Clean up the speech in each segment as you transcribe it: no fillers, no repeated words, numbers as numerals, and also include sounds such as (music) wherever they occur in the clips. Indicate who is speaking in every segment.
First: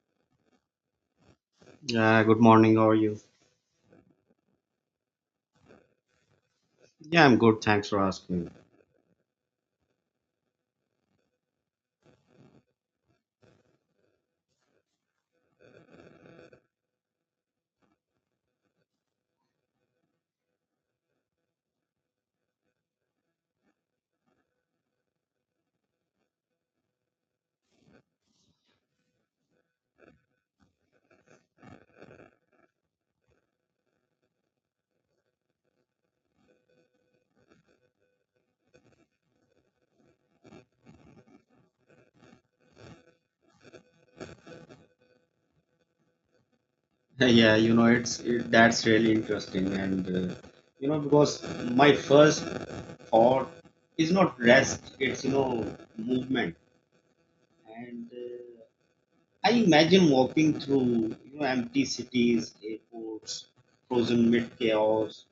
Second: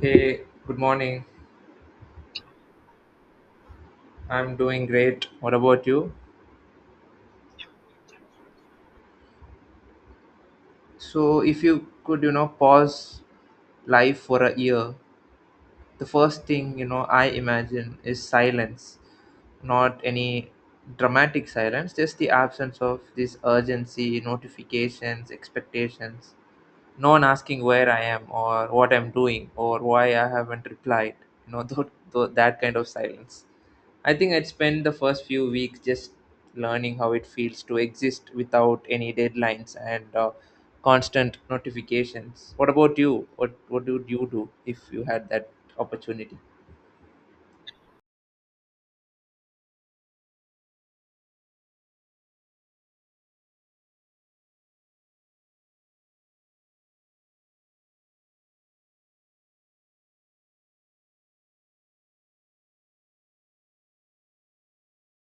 Speaker 1: Hey, good morning.
Speaker 2: Yeah, good morning. How are you?
Speaker 1: I'm doing great. What about you?
Speaker 2: Yeah, I'm good. Thanks for asking.
Speaker 1: So, if you could, pause life for a year, the first thing, I imagine is silence. Not any dramatic silence, just the absence of this urgency, notifications, expectations. No one asking where I am or what I'm doing or why I haven't replied. (laughs) That kind of silence. I think I'd spend the first few weeks just learning how it feels to exist without any deadlines and constant notifications. What about you? What would you do if you had that opportunity?
Speaker 2: (laughs) Yeah, that's really interesting, and because my first thought is not rest; it's movement. And I imagine walking through empty cities, airports, frozen mid chaos,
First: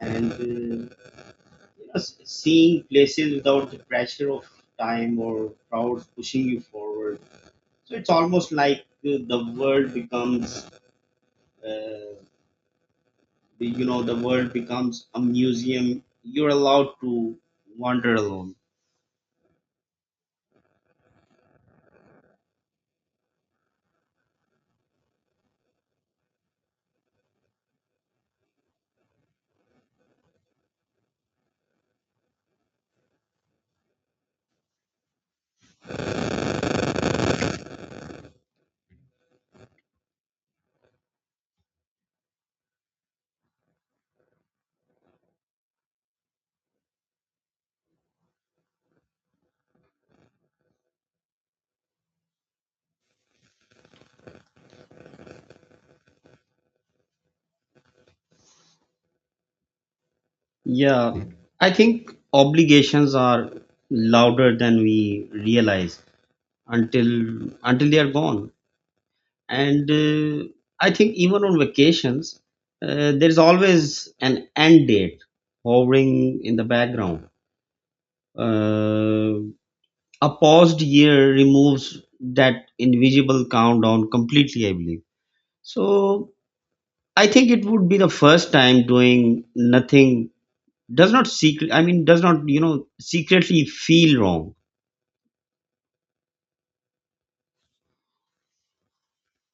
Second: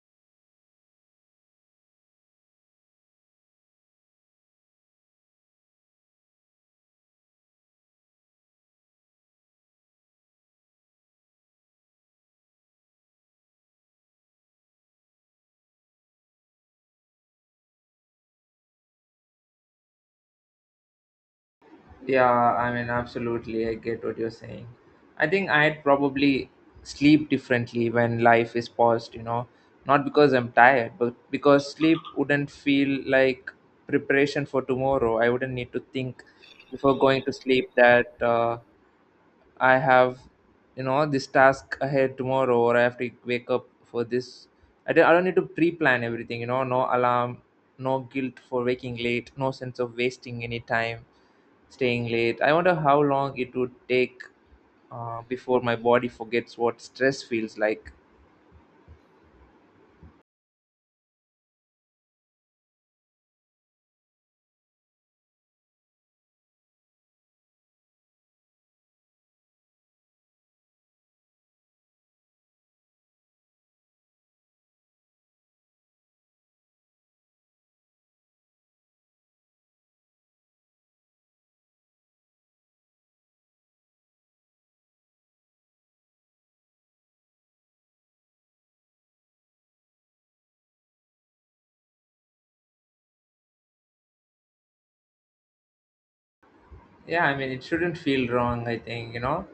Speaker 2: and seeing places without the pressure of time or crowds pushing you forward. So it's almost like uh, the world becomes, uh, the world becomes a museum. You're allowed to wander alone.
Speaker 1: Yeah, I mean, absolutely. I get what you're saying. I think I'd probably sleep differently when life is paused, you know, not because I'm tired, but because sleep wouldn't feel like preparation for tomorrow. I wouldn't need to think before going to sleep that I have, you know, this task ahead tomorrow, or I have to wake up for this. I don't need to pre-plan everything, you know, no alarm, no guilt for waking late, no sense of wasting any time staying late. I wonder how long it would take before my body forgets what stress feels like.
Speaker 2: Yeah, I think obligations are louder than we realize until they are gone. And I think even on vacations, there's always an end date hovering in the background. Uh, A paused year removes that invisible countdown completely, I believe. So I think it would be the first time doing nothing, does not secret I mean, does not secretly feel wrong.
Speaker 1: Yeah, I mean, it shouldn't feel wrong, I think, you know.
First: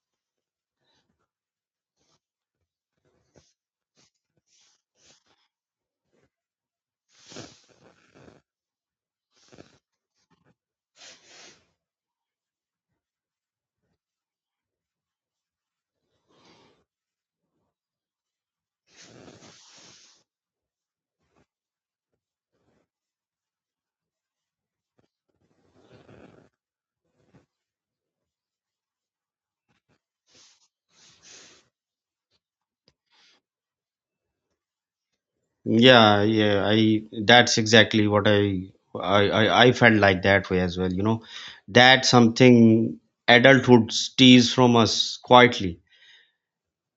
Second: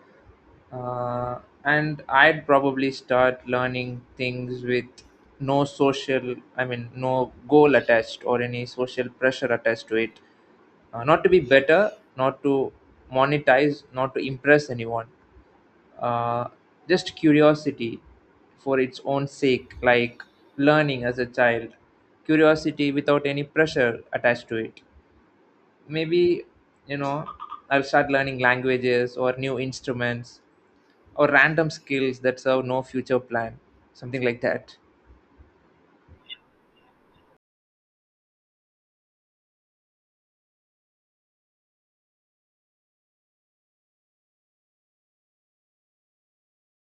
Speaker 1: Uh, and I'd probably start learning things with no social, I mean, no goal attached or any social pressure attached to it. Not to be better, not to monetize, not to impress anyone. uh, just curiosity for its own sake, like learning as a child, curiosity without any pressure attached to it. Maybe, you know, I'll start learning languages or new instruments or random skills that serve no future plan, something like that.
Speaker 2: Yeah, yeah, I that's exactly what I felt like that way as well. That's something adulthood steals from us quietly.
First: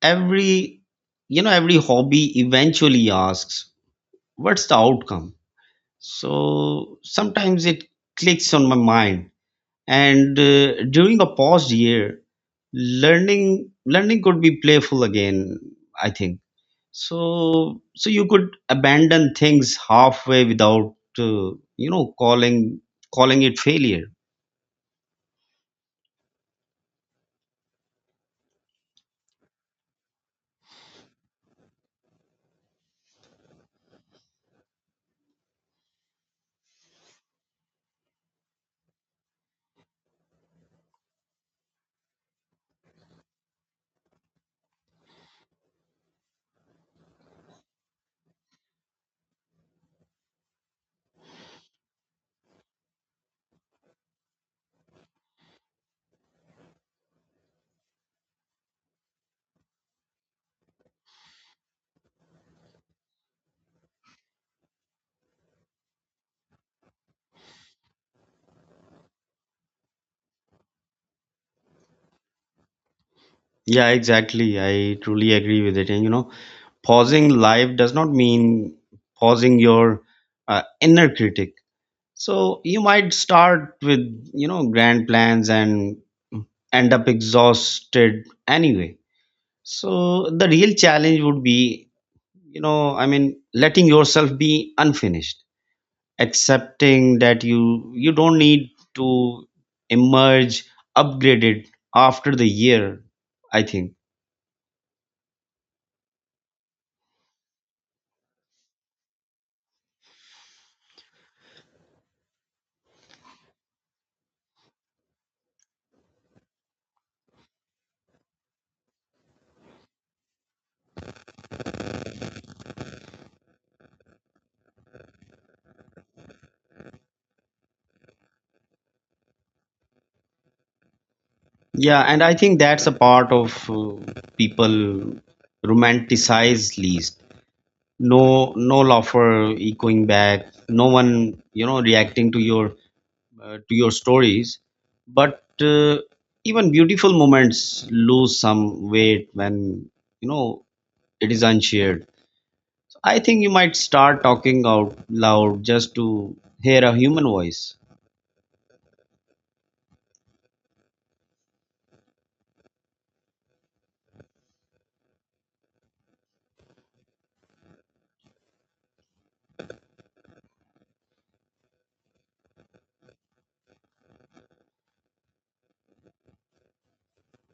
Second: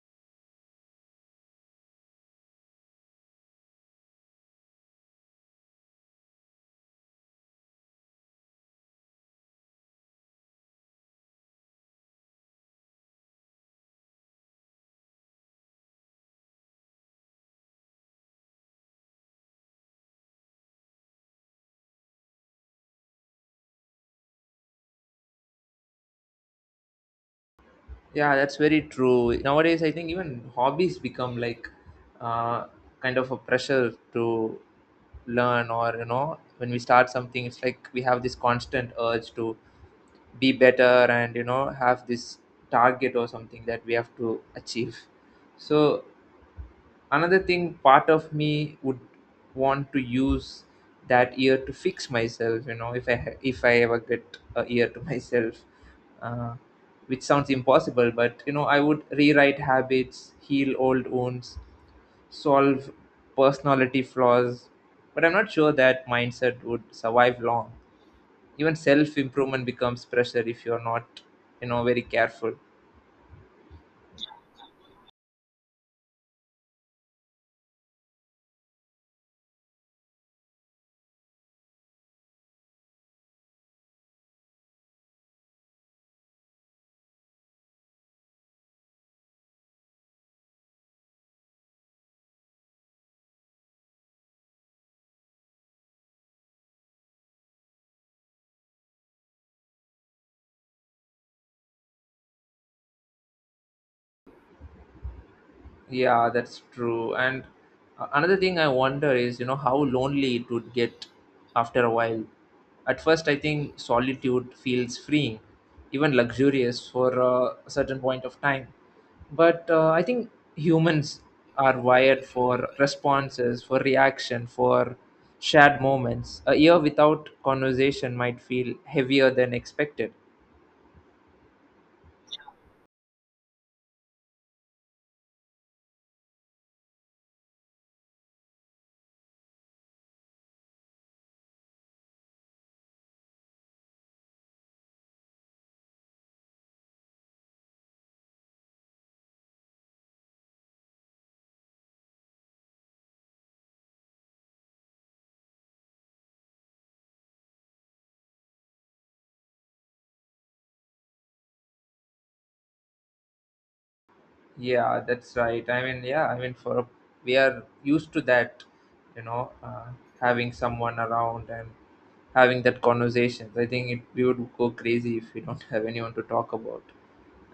Speaker 2: Every every hobby eventually asks, what's the outcome? So sometimes it clicks on my mind. And during a paused year, learning could be playful again. I think so. So you could abandon things halfway without calling it failure.
Speaker 1: Yeah, that's very true. Nowadays, I think even hobbies become like uh, kind of a pressure to learn, or you know, when we start something, it's like we have this constant urge to be better and you know have this target or something that we have to achieve. So another thing, part of me would want to use that year to fix myself, you know, if I ever get a year to (laughs) myself, uh, which sounds impossible, but you know I would rewrite habits, heal old wounds, solve personality flaws. But I'm not sure that mindset would survive long. Even self improvement becomes pressure if you're not, you know, very careful.
Speaker 2: Yeah, exactly. I truly agree with it. And pausing life does not mean pausing your inner critic. So you might start with grand plans and end up exhausted anyway. So the real challenge would be, I mean, letting yourself be unfinished, accepting that you don't need to emerge upgraded after the year, I think.
Speaker 1: Yeah, that's true. And another thing I wonder is, you know, how lonely it would get after a while. At first I think solitude feels freeing, even luxurious for a certain point of time, but I think humans are wired for responses, for reaction, for shared moments. A year without conversation might feel heavier than expected.
Speaker 2: Yeah, and I think that's a part of people romanticize least. No, no law for echoing back. No one, reacting to your stories, but even beautiful moments lose some weight when you know it is unshared. So, I think you might start talking out loud just to hear a human voice.
Speaker 1: Yeah, that's right. I mean, yeah, I mean, for we are used to that, you know, having someone around and having that conversations. I think it, we would go crazy if we don't (laughs) have anyone to talk about.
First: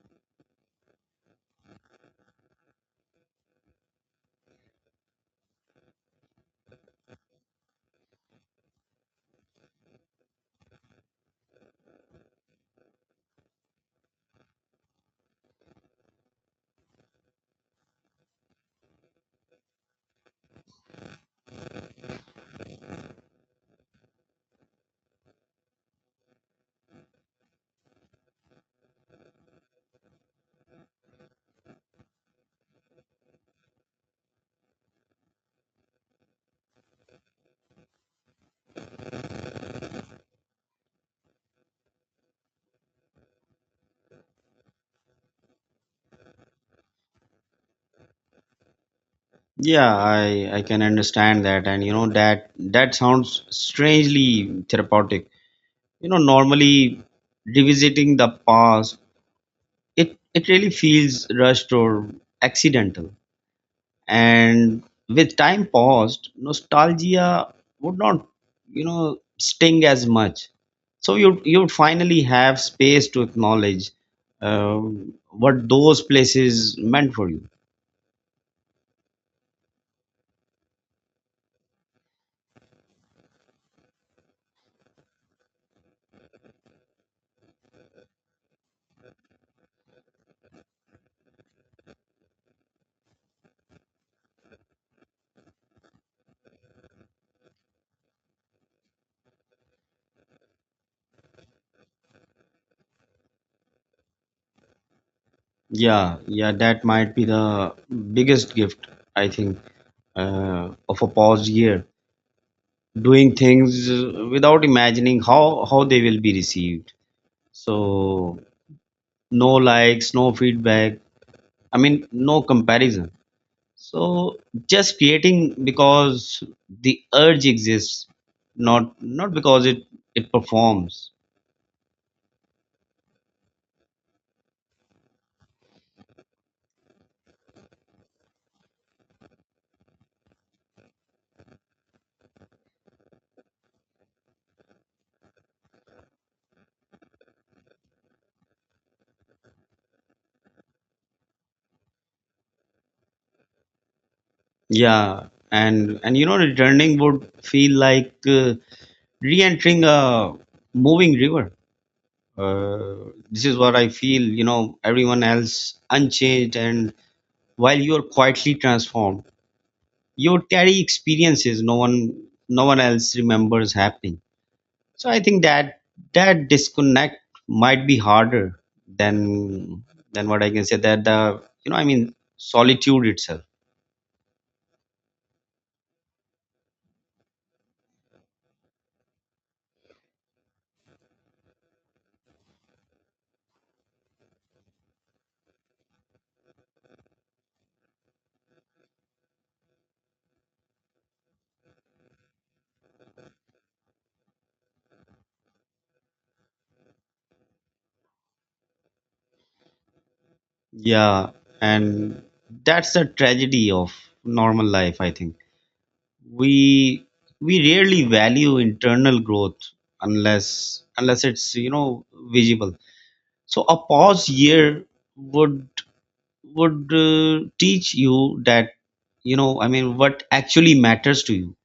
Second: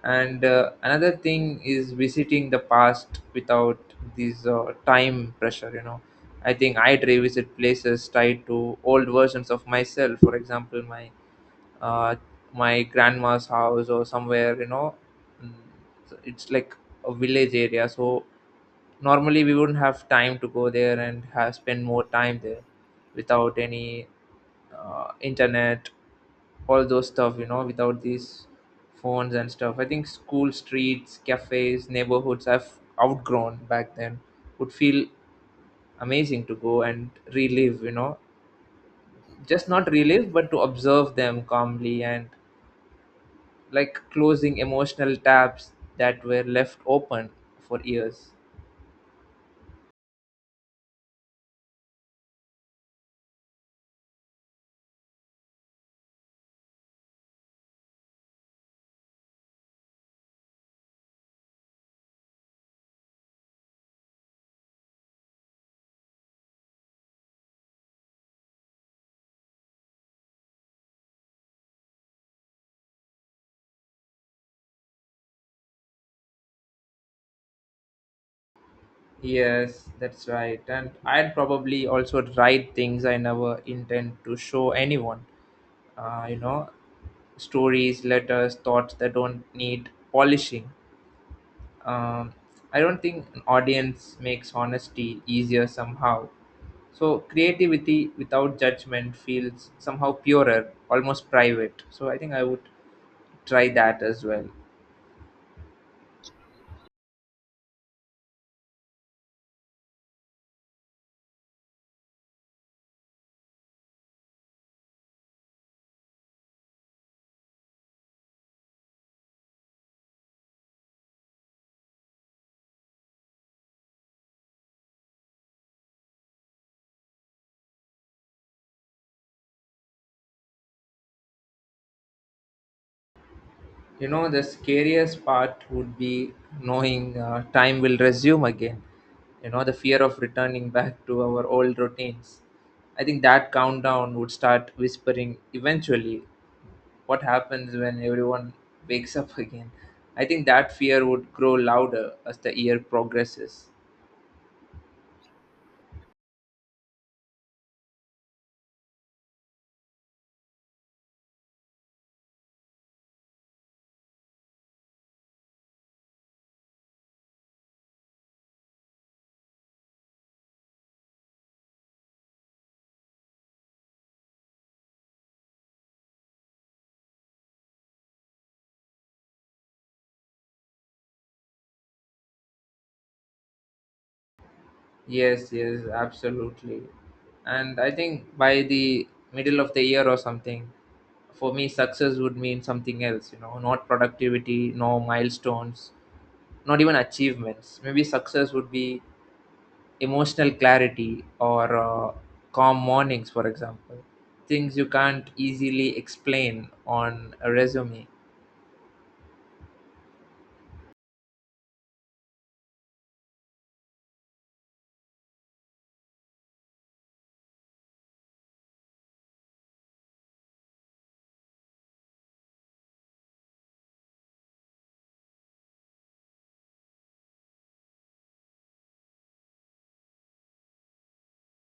Speaker 1: And another thing is visiting the past without this time pressure, you know, I think I'd revisit places tied to old versions of myself, for example my uh, my grandma's house or somewhere, you know. Mm, so it's like a village area, so normally we wouldn't have time to go there and have spend more time there without any internet, all those stuff, you know, without these phones and stuff. I think school, streets, cafes, neighborhoods I've outgrown back then would feel amazing to go and relive, you know, just not relive but to observe them calmly, and like closing emotional tabs that were left open for years.
Speaker 2: Yeah, I can understand that. And that sounds strangely therapeutic. Normally revisiting the past, it really feels rushed or accidental, and with time paused, nostalgia would not sting as much, so you would finally have space to acknowledge uh, what those places meant for you.
Speaker 1: Yes, that's right. And I'd probably also write things I never intend to show anyone. You know, stories, letters, thoughts that don't need polishing. Um, I don't think an audience makes honesty easier somehow. So creativity without judgment feels somehow purer, almost private. So I think I would try that as well.
Speaker 2: Yeah, yeah, that might be the biggest gift, I think, of a paused year. Doing things without imagining how they will be received, so no likes, no feedback, I mean, no comparison. So just creating because the urge exists, not because it performs.
Speaker 1: You know, the scariest part would be knowing time will resume again. You know, the fear of returning back to our old routines. I think that countdown would start whispering eventually. What happens when everyone wakes up (laughs) again? I think that fear would grow louder as the year progresses.
Speaker 2: Yeah, and returning would feel like re-entering a moving river. uh, this is what I feel, everyone else unchanged, and while you are quietly transformed, you carry experiences no one else remembers happening. So I think that disconnect might be harder than than what I can say, that the you know I mean, solitude itself.
Speaker 1: Yes, yes, absolutely. And I think by the middle of the year or something, for me, success would mean something else, you know, not productivity, no milestones, not even achievements. Maybe success would be emotional clarity or calm mornings, for example, things you can't easily explain on a resume.
Speaker 2: Yeah, and that's the tragedy of normal life. I think we we rarely value internal growth unless it's, visible. So a pause year would would teach you that, I mean, what actually matters to you.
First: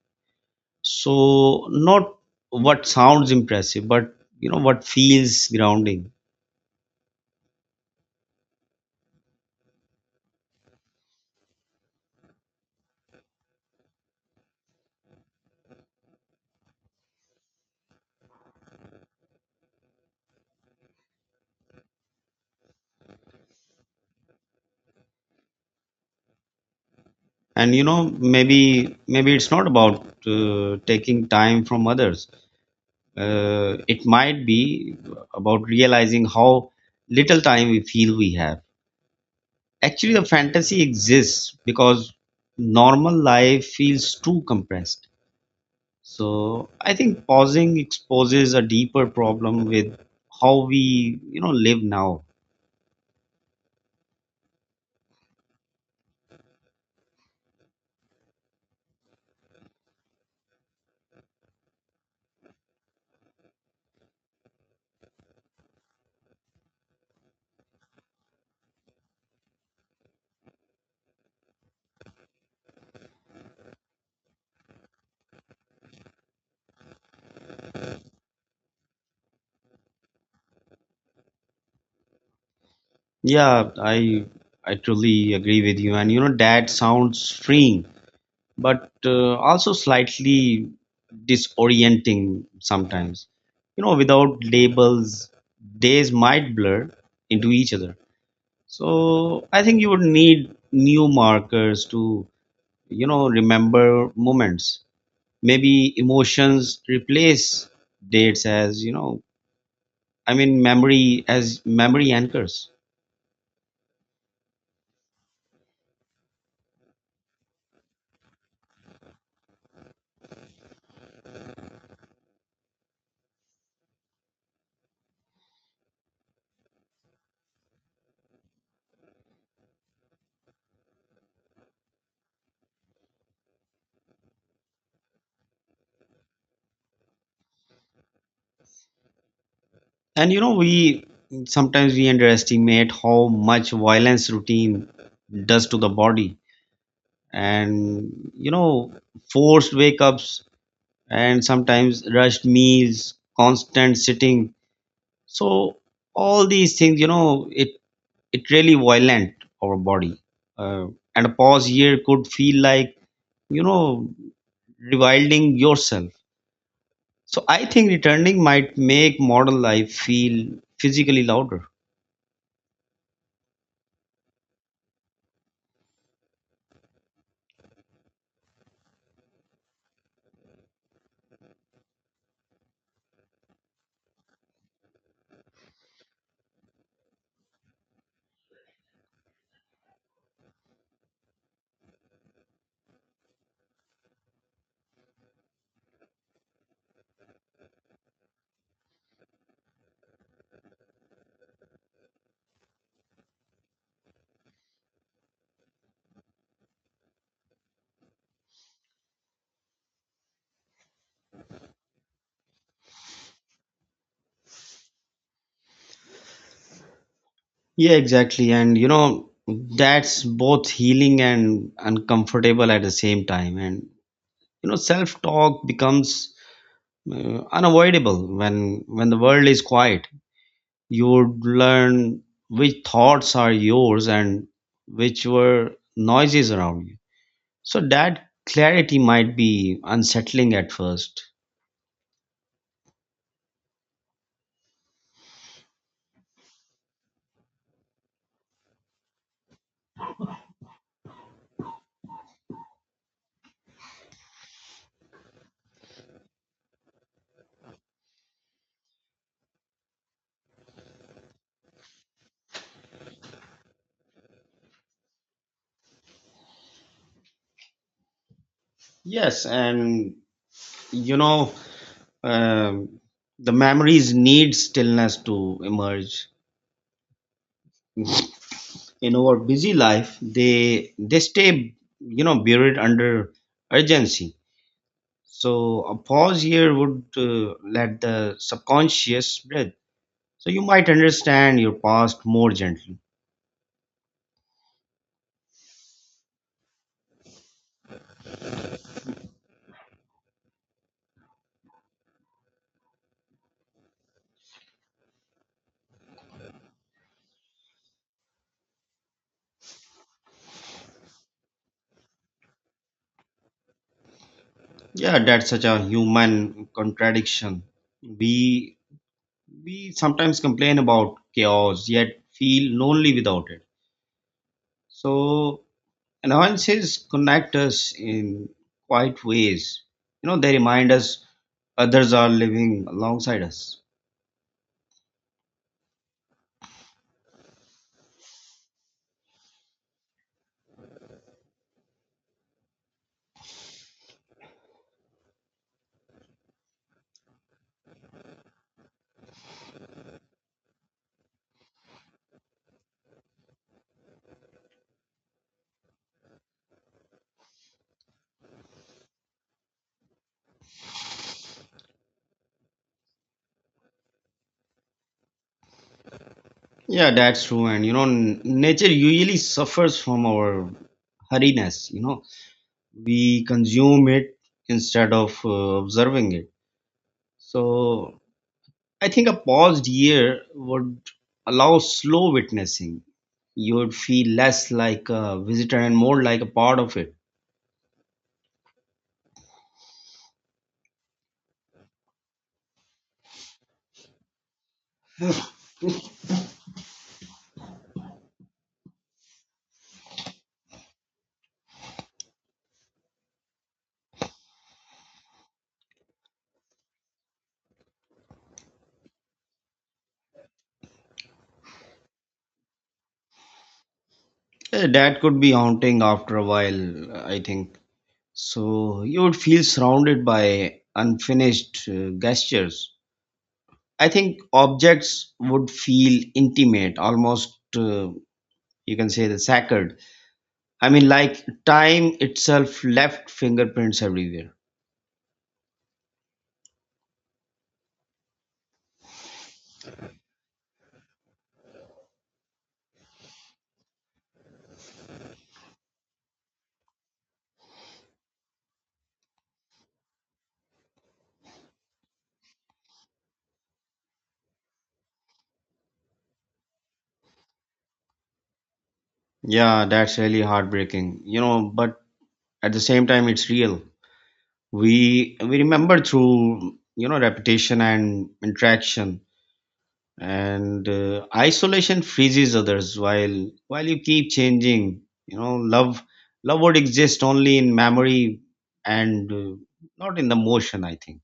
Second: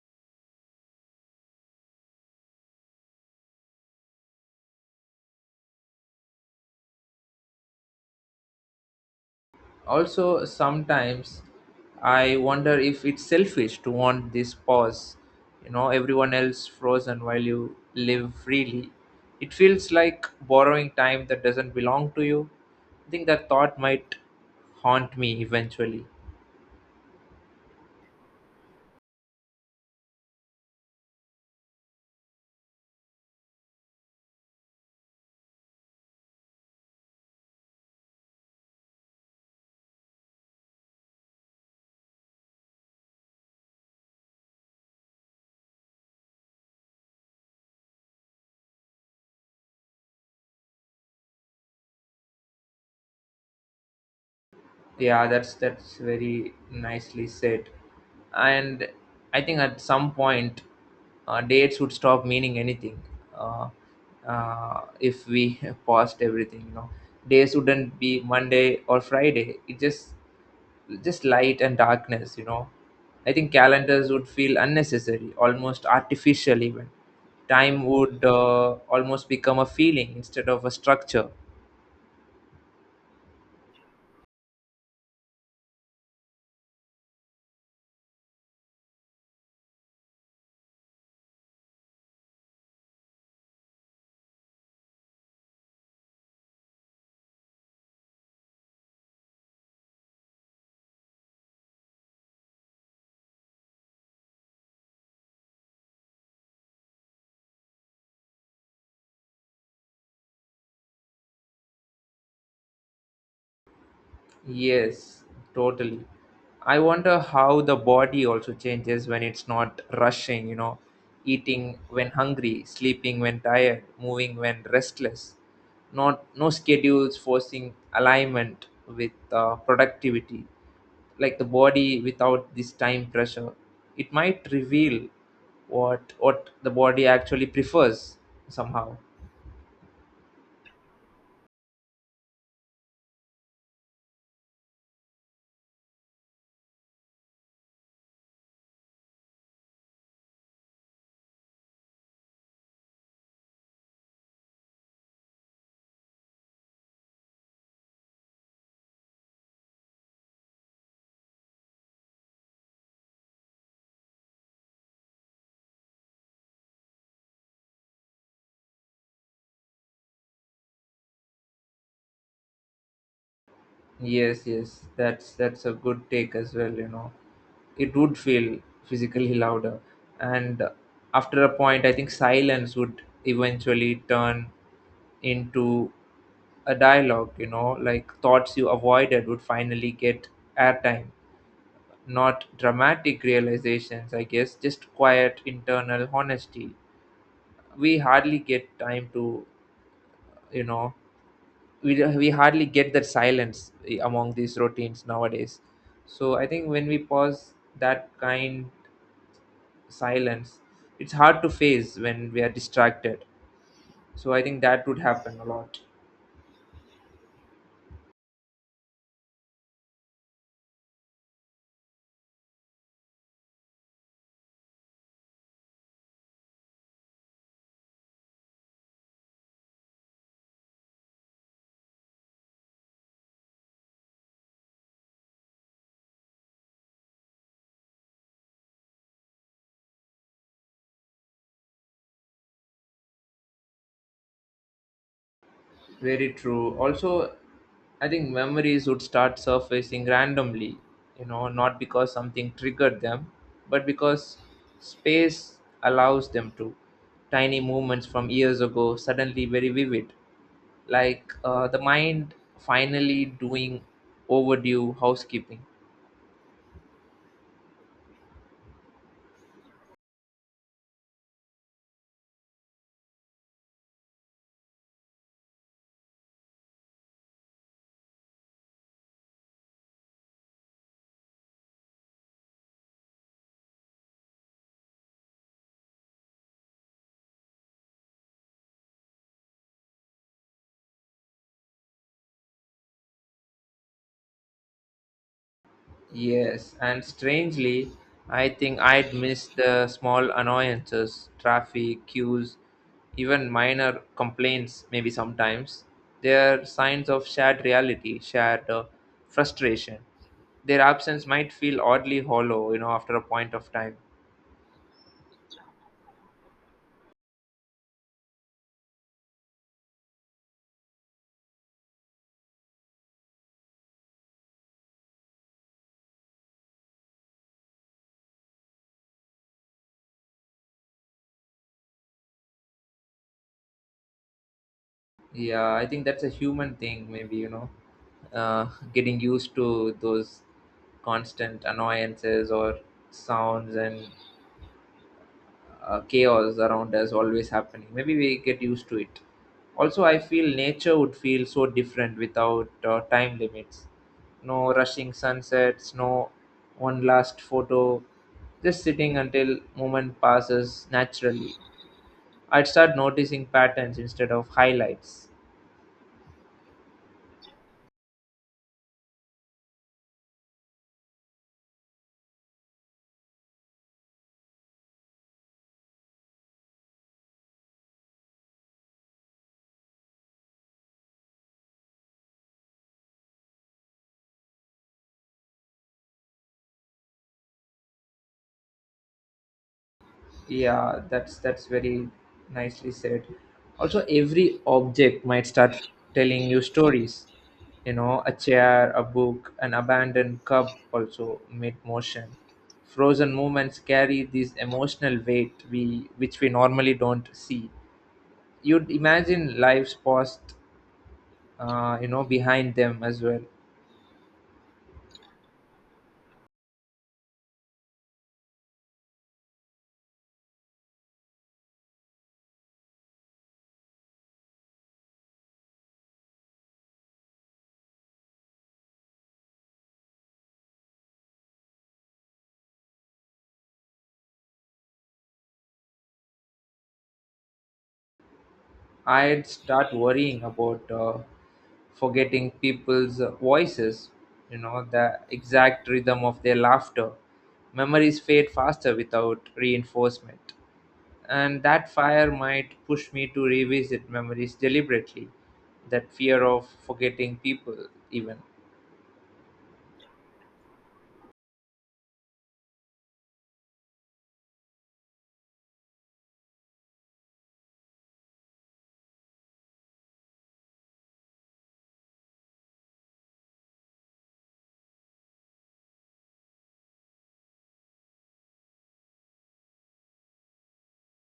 Speaker 2: So not what sounds impressive, but what feels grounding.
Speaker 1: Also, sometimes I wonder if it's selfish to want this pause. You know, everyone else frozen while you live freely. It feels like borrowing time that doesn't belong to you. I think that thought might haunt me eventually.
Speaker 2: And maybe it's not about taking time from others. It might be about realizing how little time we feel we have. Actually, the fantasy exists because normal life feels too compressed. So I think pausing exposes a deeper problem with how we, live now.
Speaker 1: Yeah, that's very nicely said. And I think at some point, dates would stop meaning anything. uh, if we (laughs) paused everything, you know, days wouldn't be Monday or Friday, it just light and darkness, you know. I think calendars would feel unnecessary, almost artificial. Even time would almost become a feeling instead of a structure.
Speaker 2: Yeah, I truly agree with you. And, that sounds freeing, but also slightly disorienting sometimes. Without labels, days might blur into each other. So I think you would need new markers to, remember moments. Maybe emotions replace dates as, I mean, memory anchors.
Speaker 1: Yes, totally. I wonder how the body also changes when it's not rushing, you know, eating when hungry, sleeping when tired, moving when restless. Not no schedules forcing alignment with productivity. Like the body without this time pressure, it might reveal what the body actually prefers somehow.
Speaker 2: And we sometimes we underestimate how much violence routine does to the body. And forced wake ups, and sometimes rushed meals, constant sitting. So all these things, it really violent our body, uh, and a pause here could feel like, you know rewilding yourself. So I think returning might make modern life feel physically louder.
Speaker 1: Yes, yes, that's a good take as well. You know, it would feel physically louder, and after a point, I think silence would eventually turn into a dialogue. You know, like thoughts you avoided would finally get airtime. Not dramatic realizations, I guess, just quiet internal honesty. We hardly get time to, you know, we don't- we hardly get that silence among these routines nowadays. So I think when we pause that kind silence, it's hard to face when we are distracted. So I think that would happen a lot.
Speaker 2: Yeah, exactly. And, that's both healing and uncomfortable at the same time. And, self-talk becomes unavoidable when the world is quiet. You would learn which thoughts are yours and which were noises around you. So that clarity might be unsettling at first.
Speaker 1: Very true. Also, I think memories would start surfacing randomly, you know, not because something triggered them, but because space allows them to. Tiny moments from years ago suddenly very vivid, like the mind finally doing overdue housekeeping.
Speaker 2: Yes, and you know, um, the memories need stillness to emerge. In our busy life they stay, buried under urgency, so a pause here would let the subconscious breathe, so you might understand your past more gently.
Speaker 1: Yes, and strangely, I think I'd miss the small annoyances, traffic, queues, even minor complaints, maybe sometimes. They're signs of shared reality, shared frustration. Their absence might feel oddly hollow, you know, after a point of time.
Speaker 2: Yeah, that's such a human contradiction. We we sometimes complain about chaos, yet feel lonely without it, so annoyances connect us in quiet ways. You know, they remind us others are living alongside us.
Speaker 1: Yeah, I think that's a human thing, maybe, you know, uh, getting used to those constant annoyances or sounds and chaos around us always happening. Maybe we get used to it. Also, I feel nature would feel so different without time limits. No rushing sunsets, no one last photo, just sitting until moment passes naturally. I'd start noticing patterns instead of highlights.
Speaker 2: Yeah, that's true. And, nature usually suffers from our hurriness. You know, we consume it instead of observing it. So I think a paused year would allow slow witnessing. You would feel less like a visitor and more like a part of it.
Speaker 1: Yeah, that's very nicely said. Also, every object might start telling you stories. You know, a chair, a book, an abandoned cup also made motion. Frozen moments carry this emotional weight we which we normally don't see. You'd imagine lives paused, you know, behind them as well.
Speaker 2: That could be haunting after a while, I think. So you would feel surrounded by unfinished gestures. I think objects would feel intimate, almost you can say, the sacred. I mean, like time itself left fingerprints everywhere.
Speaker 1: I'd start worrying about forgetting people's voices, you know, the exact rhythm of their laughter. Memories fade faster without reinforcement. And that fire might push me to revisit memories deliberately, that fear of forgetting people, even.
Speaker 2: Yeah, that's really heartbreaking. But at the same time, it's real. We remember through, repetition and interaction, and isolation freezes others while you keep changing. you know love love would exist only in memory, and not in the motion, I think.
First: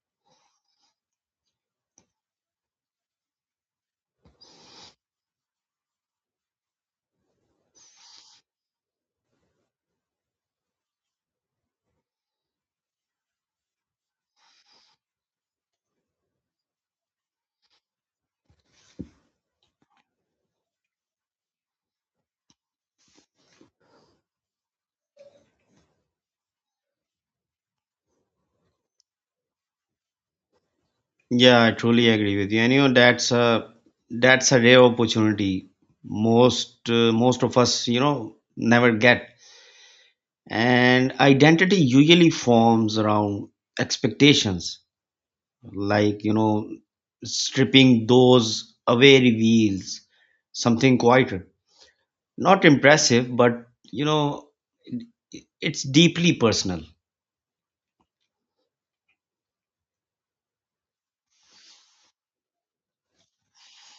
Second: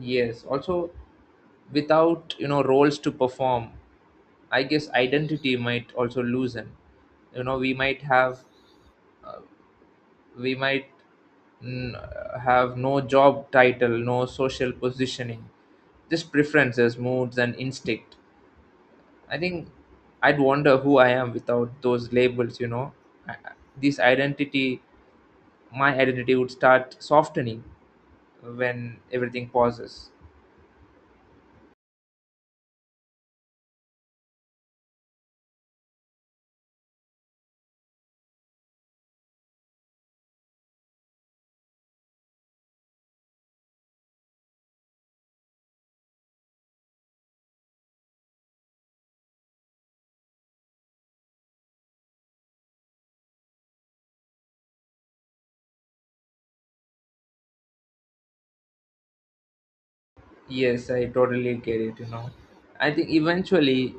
Speaker 1: Yes, also without, you know, roles to perform, I guess identity might also loosen. You know, we might have, we might n- have no job title, no social positioning, just preferences, moods, and instinct. I think I'd wonder who I am without those labels, you know. I- I- This identity, my identity would start softening when everything pauses.
Speaker 2: Yeah, I truly agree with you, and that's a, rare opportunity most of us, never get. And identity usually forms around expectations. Like, stripping those away reveals something quieter, not impressive, but it's deeply personal.
Speaker 1: Yes, I totally get it, you know. I think eventually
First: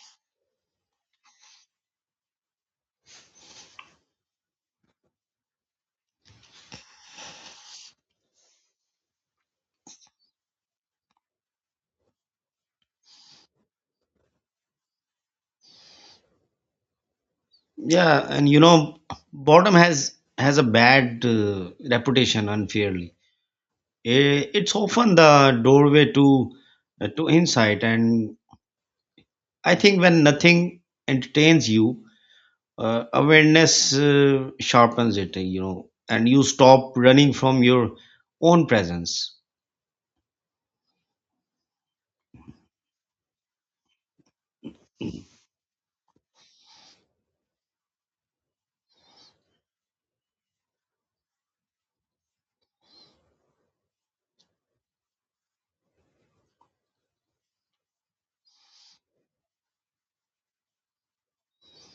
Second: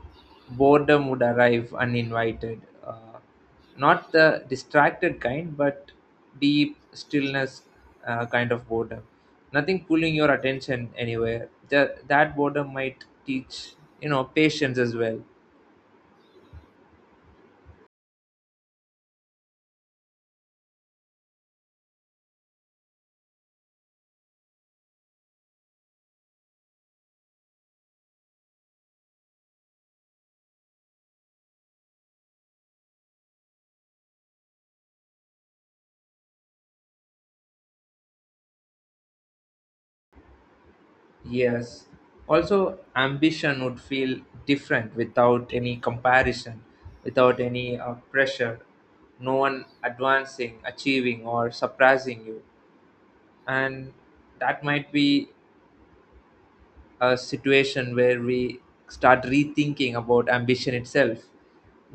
Speaker 1: boredom would arrive uninvited. Not the distracted kind, but deep stillness kind of boredom. Nothing pulling your attention anywhere. That boredom might teach, you know, patience as well.
Speaker 2: Yeah, and, boredom has a bad reputation, unfairly. It's often the doorway to insight. And I think when nothing entertains you, awareness sharpens it, and you stop running from your own presence.
Speaker 1: Yes. Also, ambition would feel different without any comparison, without any pressure, no one advancing, achieving, or surprising you. And that might be a situation where we start rethinking about ambition itself.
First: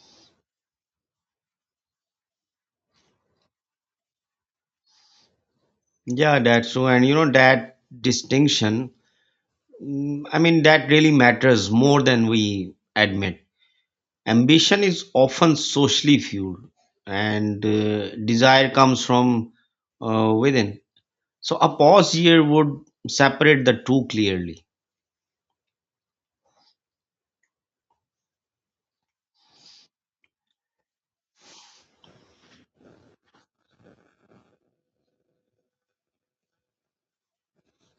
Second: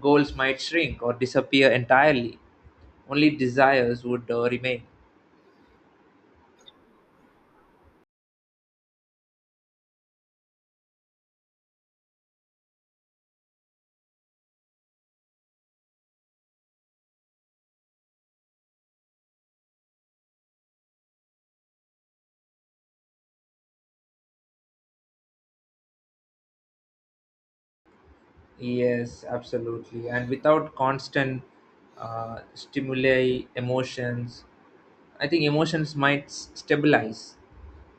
Speaker 1: Goals might shrink or disappear entirely, only desires would remain.
Speaker 2: Yeah, that's true. And, that distinction, I mean, that really matters more than we admit. Ambition is often socially fueled, and desire comes from within. So a pause here would separate the two clearly.
Speaker 1: Yes, absolutely. And without constant stimuli, emotions, I think emotions might stabilize.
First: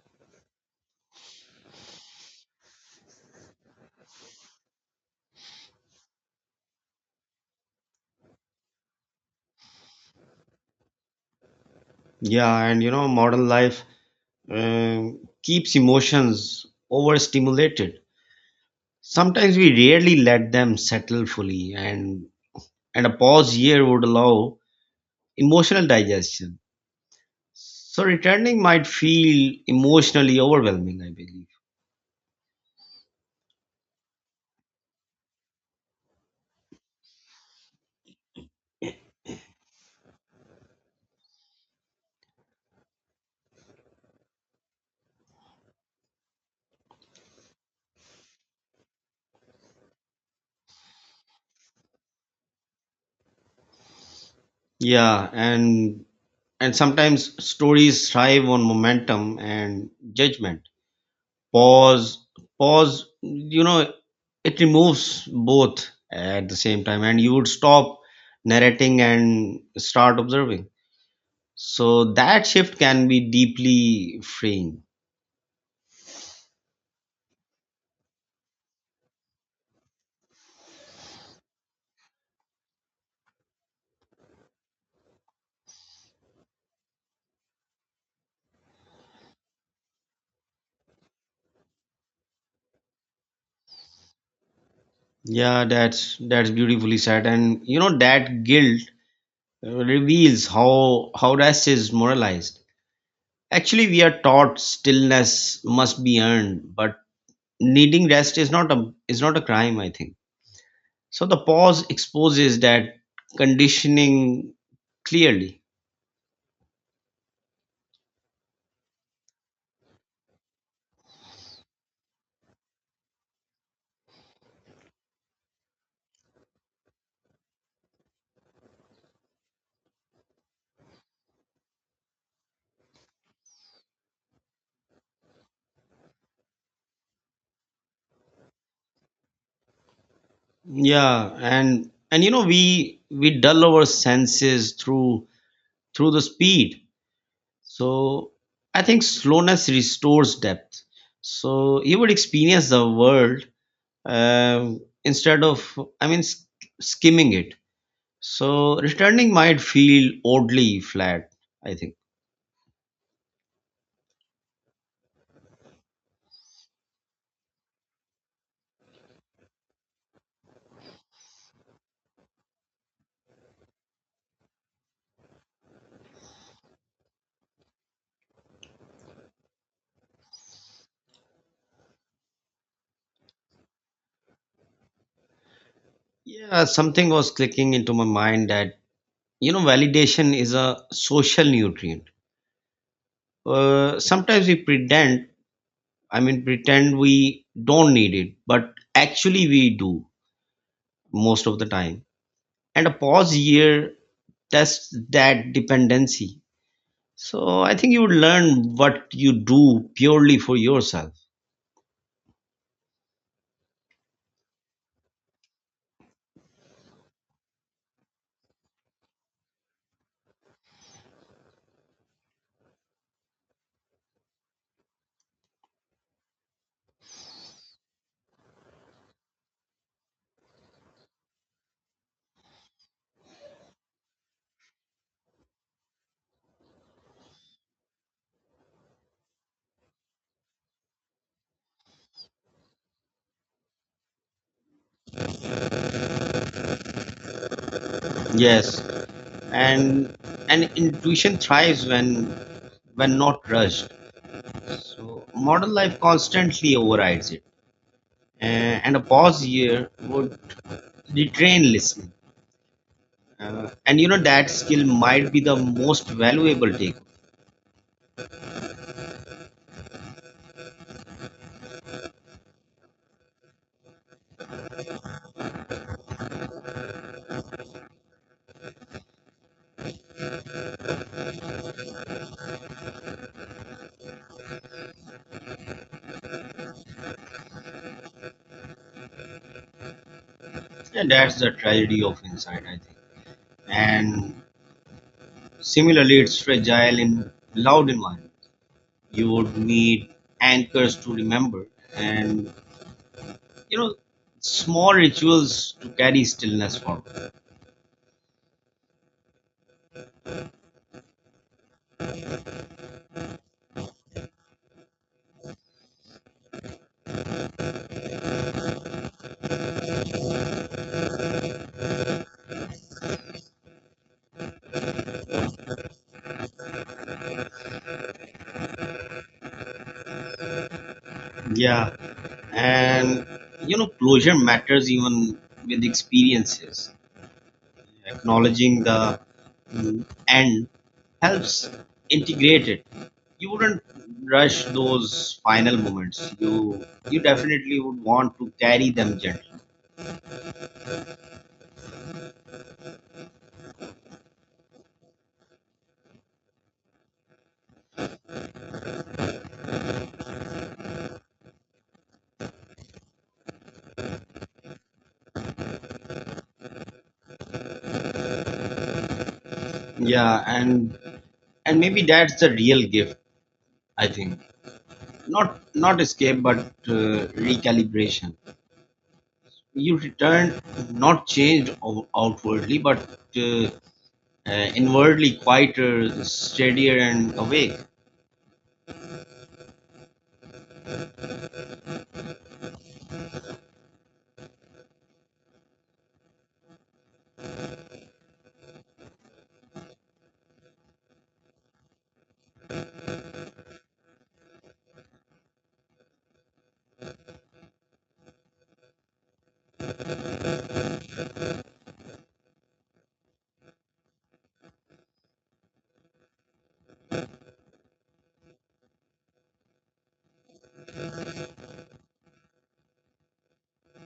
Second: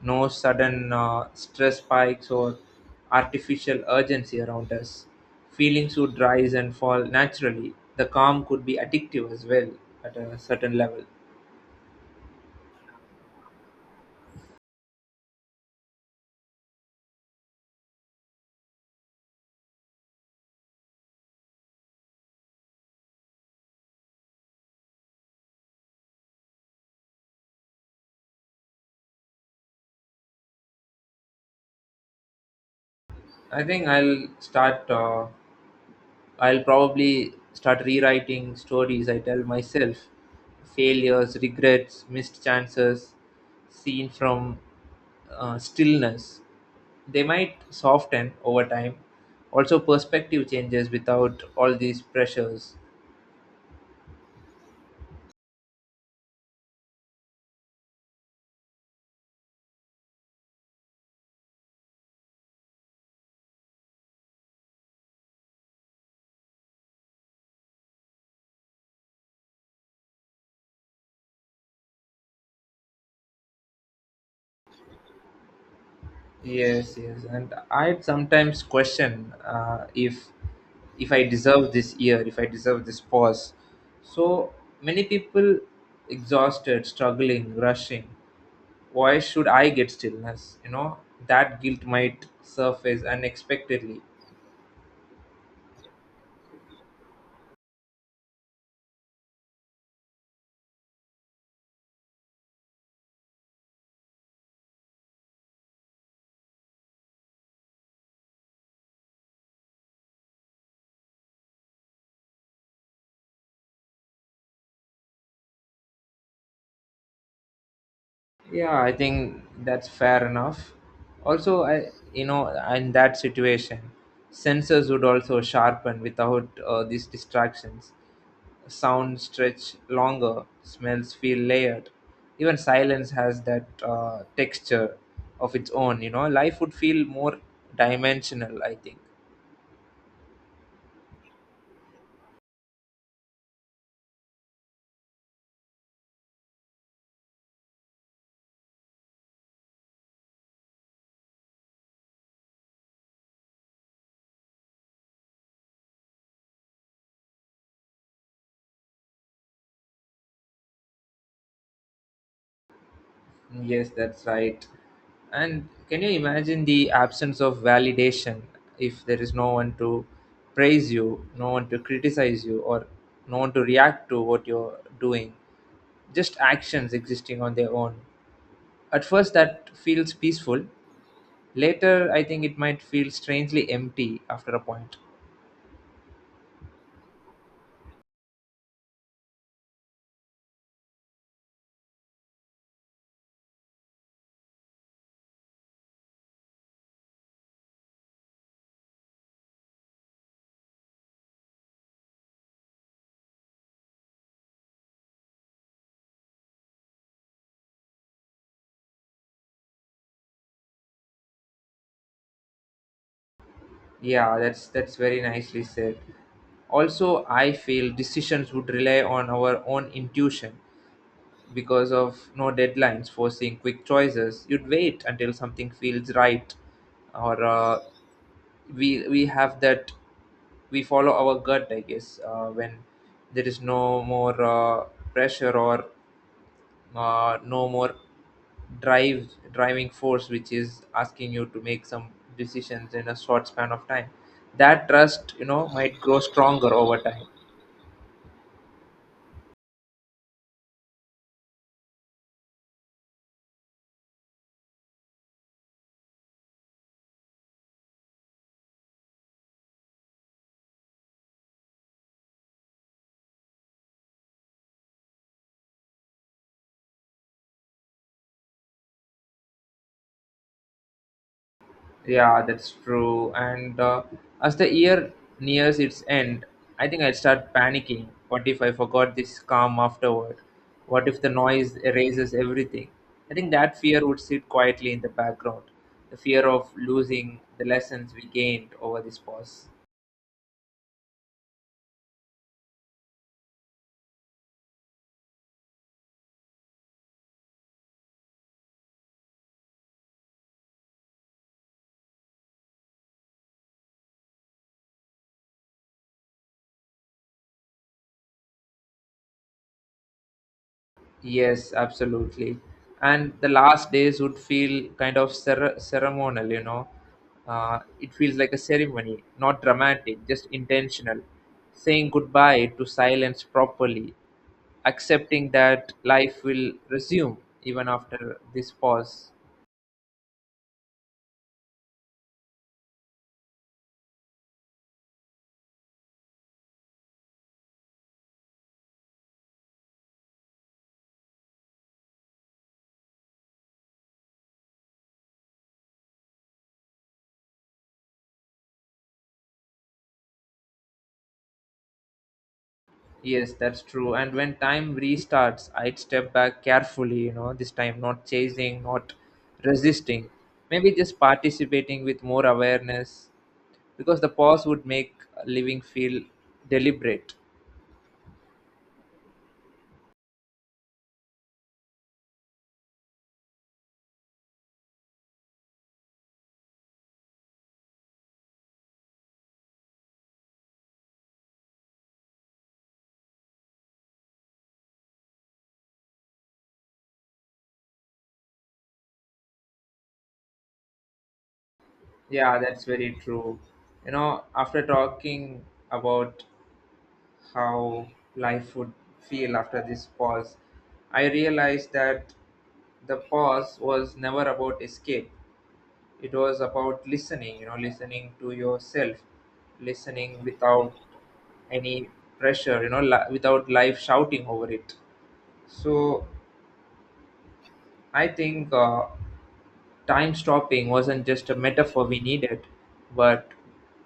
Speaker 1: No sudden stress spikes or artificial urgency around us. Feelings would rise and fall naturally. The calm could be addictive as well at a certain level.
Speaker 2: Yeah, and, modern life keeps emotions overstimulated. Sometimes we rarely let them settle fully, and a pause here would allow emotional digestion. So returning might feel emotionally overwhelming, I believe.
Speaker 1: I think I'll start I'll probably start rewriting stories I tell myself, failures, regrets, missed chances, seen from stillness. They might soften over time. Also, perspective changes without all these pressures.
Speaker 2: Yeah, and sometimes stories thrive on momentum and judgment. Pause, pause, it removes both at the same time, and you would stop narrating and start observing. So that shift can be deeply freeing.
Speaker 1: Yes, yes, and I sometimes question if I deserve this year, if I deserve this pause. So many people exhausted, struggling, rushing. Why should I get stillness? You know that guilt might surface unexpectedly.
Speaker 2: Yeah, that's beautifully said, and, that guilt reveals how rest is moralized. Actually, we are taught stillness must be earned, but needing rest is not a, crime, I think. So the pause exposes that conditioning clearly.
Speaker 1: Yeah, I think that's fair enough. Also, I you know, in that situation, sensors would also sharpen without these distractions. Sound stretch longer, smells feel layered. Even silence has that texture of its own. You know, life would feel more dimensional. I think.
Speaker 2: Yeah, and we dull our senses through the speed. So I think slowness restores depth. So you would experience the world, instead of, I mean, skimming it. So returning might feel oddly flat, I think.
Speaker 1: Yes, that's right. And can you imagine the absence of validation if there is no one to praise you, no one to criticize you, or no one to react to what you're doing? Just actions existing on their own. At first, that feels peaceful. Later, I think it might feel strangely empty after a point.
Speaker 2: Yeah, something was clicking into my mind that, validation is a social nutrient. Sometimes we pretend, I mean, pretend we don't need it, but actually we do most of the time. And a pause here test that dependency. So I think you would learn what you do purely for yourself.
Speaker 1: Yeah, that's very nicely said. Also, I feel decisions would rely on our own intuition because of no deadlines forcing quick choices. You'd wait until something feels right, or we have that. We follow our gut, I guess, when there is no more pressure, or no more drive driving force which is asking you to make some decisions in a short span of time. That trust, you know, might grow stronger over time.
Speaker 2: Yes, and intuition thrives when not rushed. So modern life constantly overrides it. And a pause here would retrain listening. And, that skill might be the most valuable take.
Speaker 1: Yeah, that's true. And as the year nears its end, I think I'd start panicking. What if I forgot this calm afterward? What if the noise erases everything? I think that fear would sit quietly in the background. The fear of losing the lessons we gained over this pause.
Speaker 2: And that's the tragedy of insight, I think. And similarly, it's fragile in loud environment. You would need anchors to remember, and, you know small rituals to carry stillness forward.
Speaker 1: Yes, absolutely. And the last days would feel kind of ceremonial, you know. It feels like a ceremony, not dramatic, just intentional. Saying goodbye to silence properly, accepting that life will resume even after this pause.
Speaker 2: Yeah. And, closure matters even with experiences. Acknowledging the end helps integrate it. You wouldn't rush those final moments; you definitely would want to carry them gently.
Speaker 1: Yes, that's true. And when time restarts, I'd step back carefully, you know, this time not chasing, not resisting, maybe just participating with more awareness, because the pause would make living feel deliberate.
Speaker 2: Yeah, and maybe that's the real gift, I think, not, escape, but uh, recalibration. You return, not changed outwardly, but uh, inwardly, quieter, steadier, and awake.
Speaker 1: Yeah, that's very true. You know, after talking about how life would feel after this pause, I realized that the pause was never about escape. It was about listening, you know, listening to yourself, listening without any pressure, without life shouting over it. So I think time-stopping wasn't just a metaphor we needed, but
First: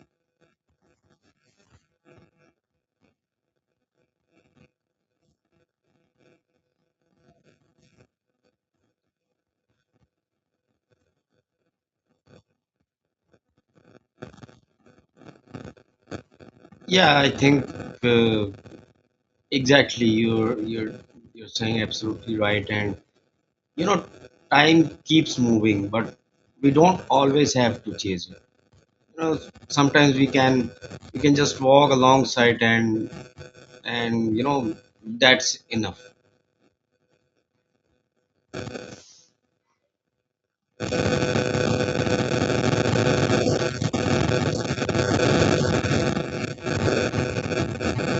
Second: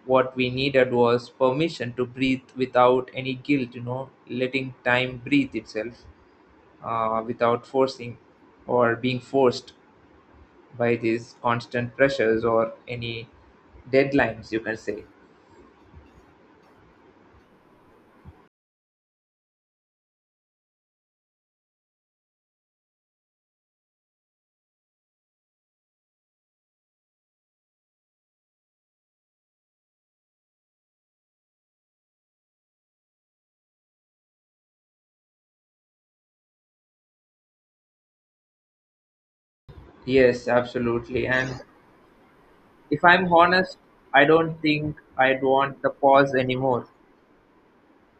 Speaker 1: what we needed was permission to breathe without any guilt, you know, letting time breathe itself, without forcing or being forced by these constant pressures or any deadlines, you can say.
Speaker 2: Yeah, I think, uh, exactly, you're saying absolutely right, and, you know time keeps moving, but we don't always have to chase it. you know Sometimes we can, just walk alongside, and and you know that's enough.
Speaker 1: Yes, absolutely. And if I'm honest, I don't think I'd want the pause anymore.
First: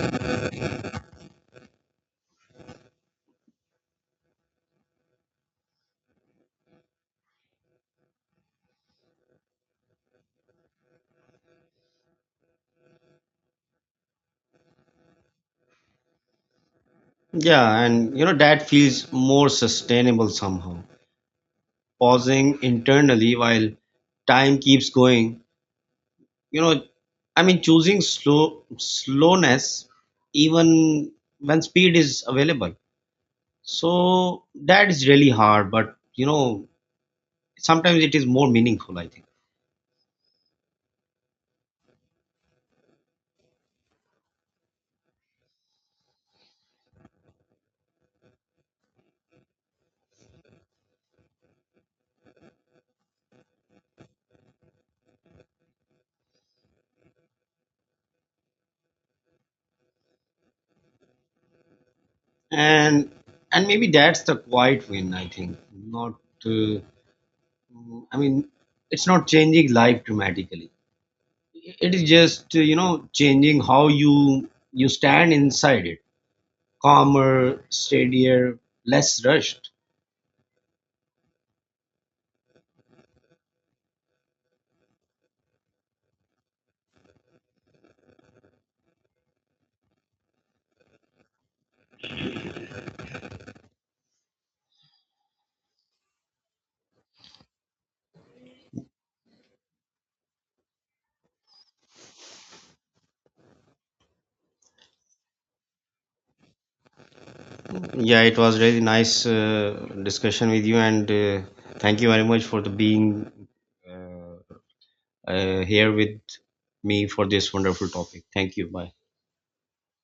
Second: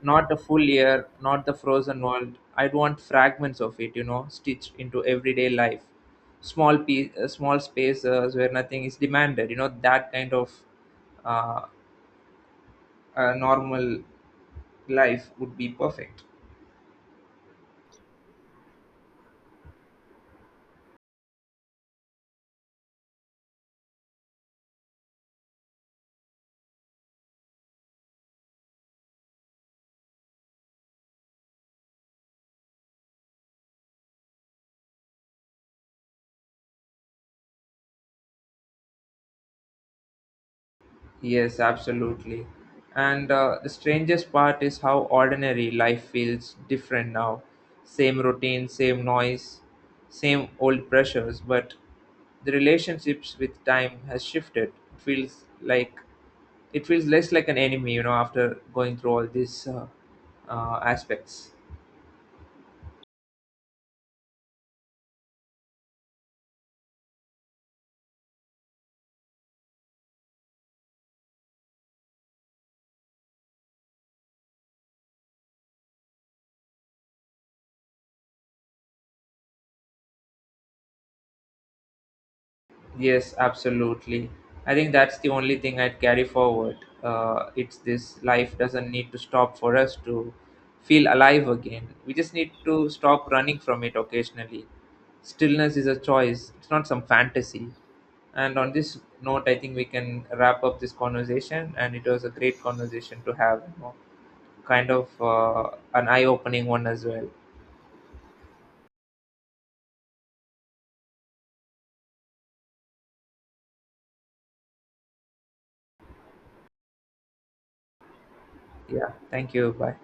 Speaker 1: Not the full year, not the frozen world. I'd want fragments of it, you know, stitched into everyday life. Small piece, small spaces where nothing is demanded. You know, that kind of uh, normal life would be perfect.
Speaker 2: Yeah, and, that feels more sustainable somehow. Pausing internally while time keeps going, you know, I mean, choosing slowness even when speed is available. So that is really hard, but, sometimes it is more meaningful, I think.
Speaker 1: Yes, absolutely. And the strangest part is how ordinary life feels different now. Same routine, same noise, same old pressures, but the relationships with time has shifted. It feels less like an enemy, you know, after going through all these aspects.
Speaker 2: And maybe that's the quiet win, I think. Not, uh, I mean, it's not changing life dramatically. It is just changing how you stand inside it: calmer, steadier, less rushed.
Speaker 1: Yes, absolutely. I think that's the only thing I'd carry forward. It's this life doesn't need to stop for us to feel alive again. We just need to stop running from it occasionally. Stillness is a choice, it's not some fantasy. And on this note, I think we can wrap up this conversation. And it was a great conversation to have, you know, kind of an eye opening one as well.
Speaker 2: Yeah, it was really nice discussion with you, and thank you very much for the being uh, here with me for this wonderful topic. Thank you. Bye.
Speaker 1: Yeah, thank you. Bye.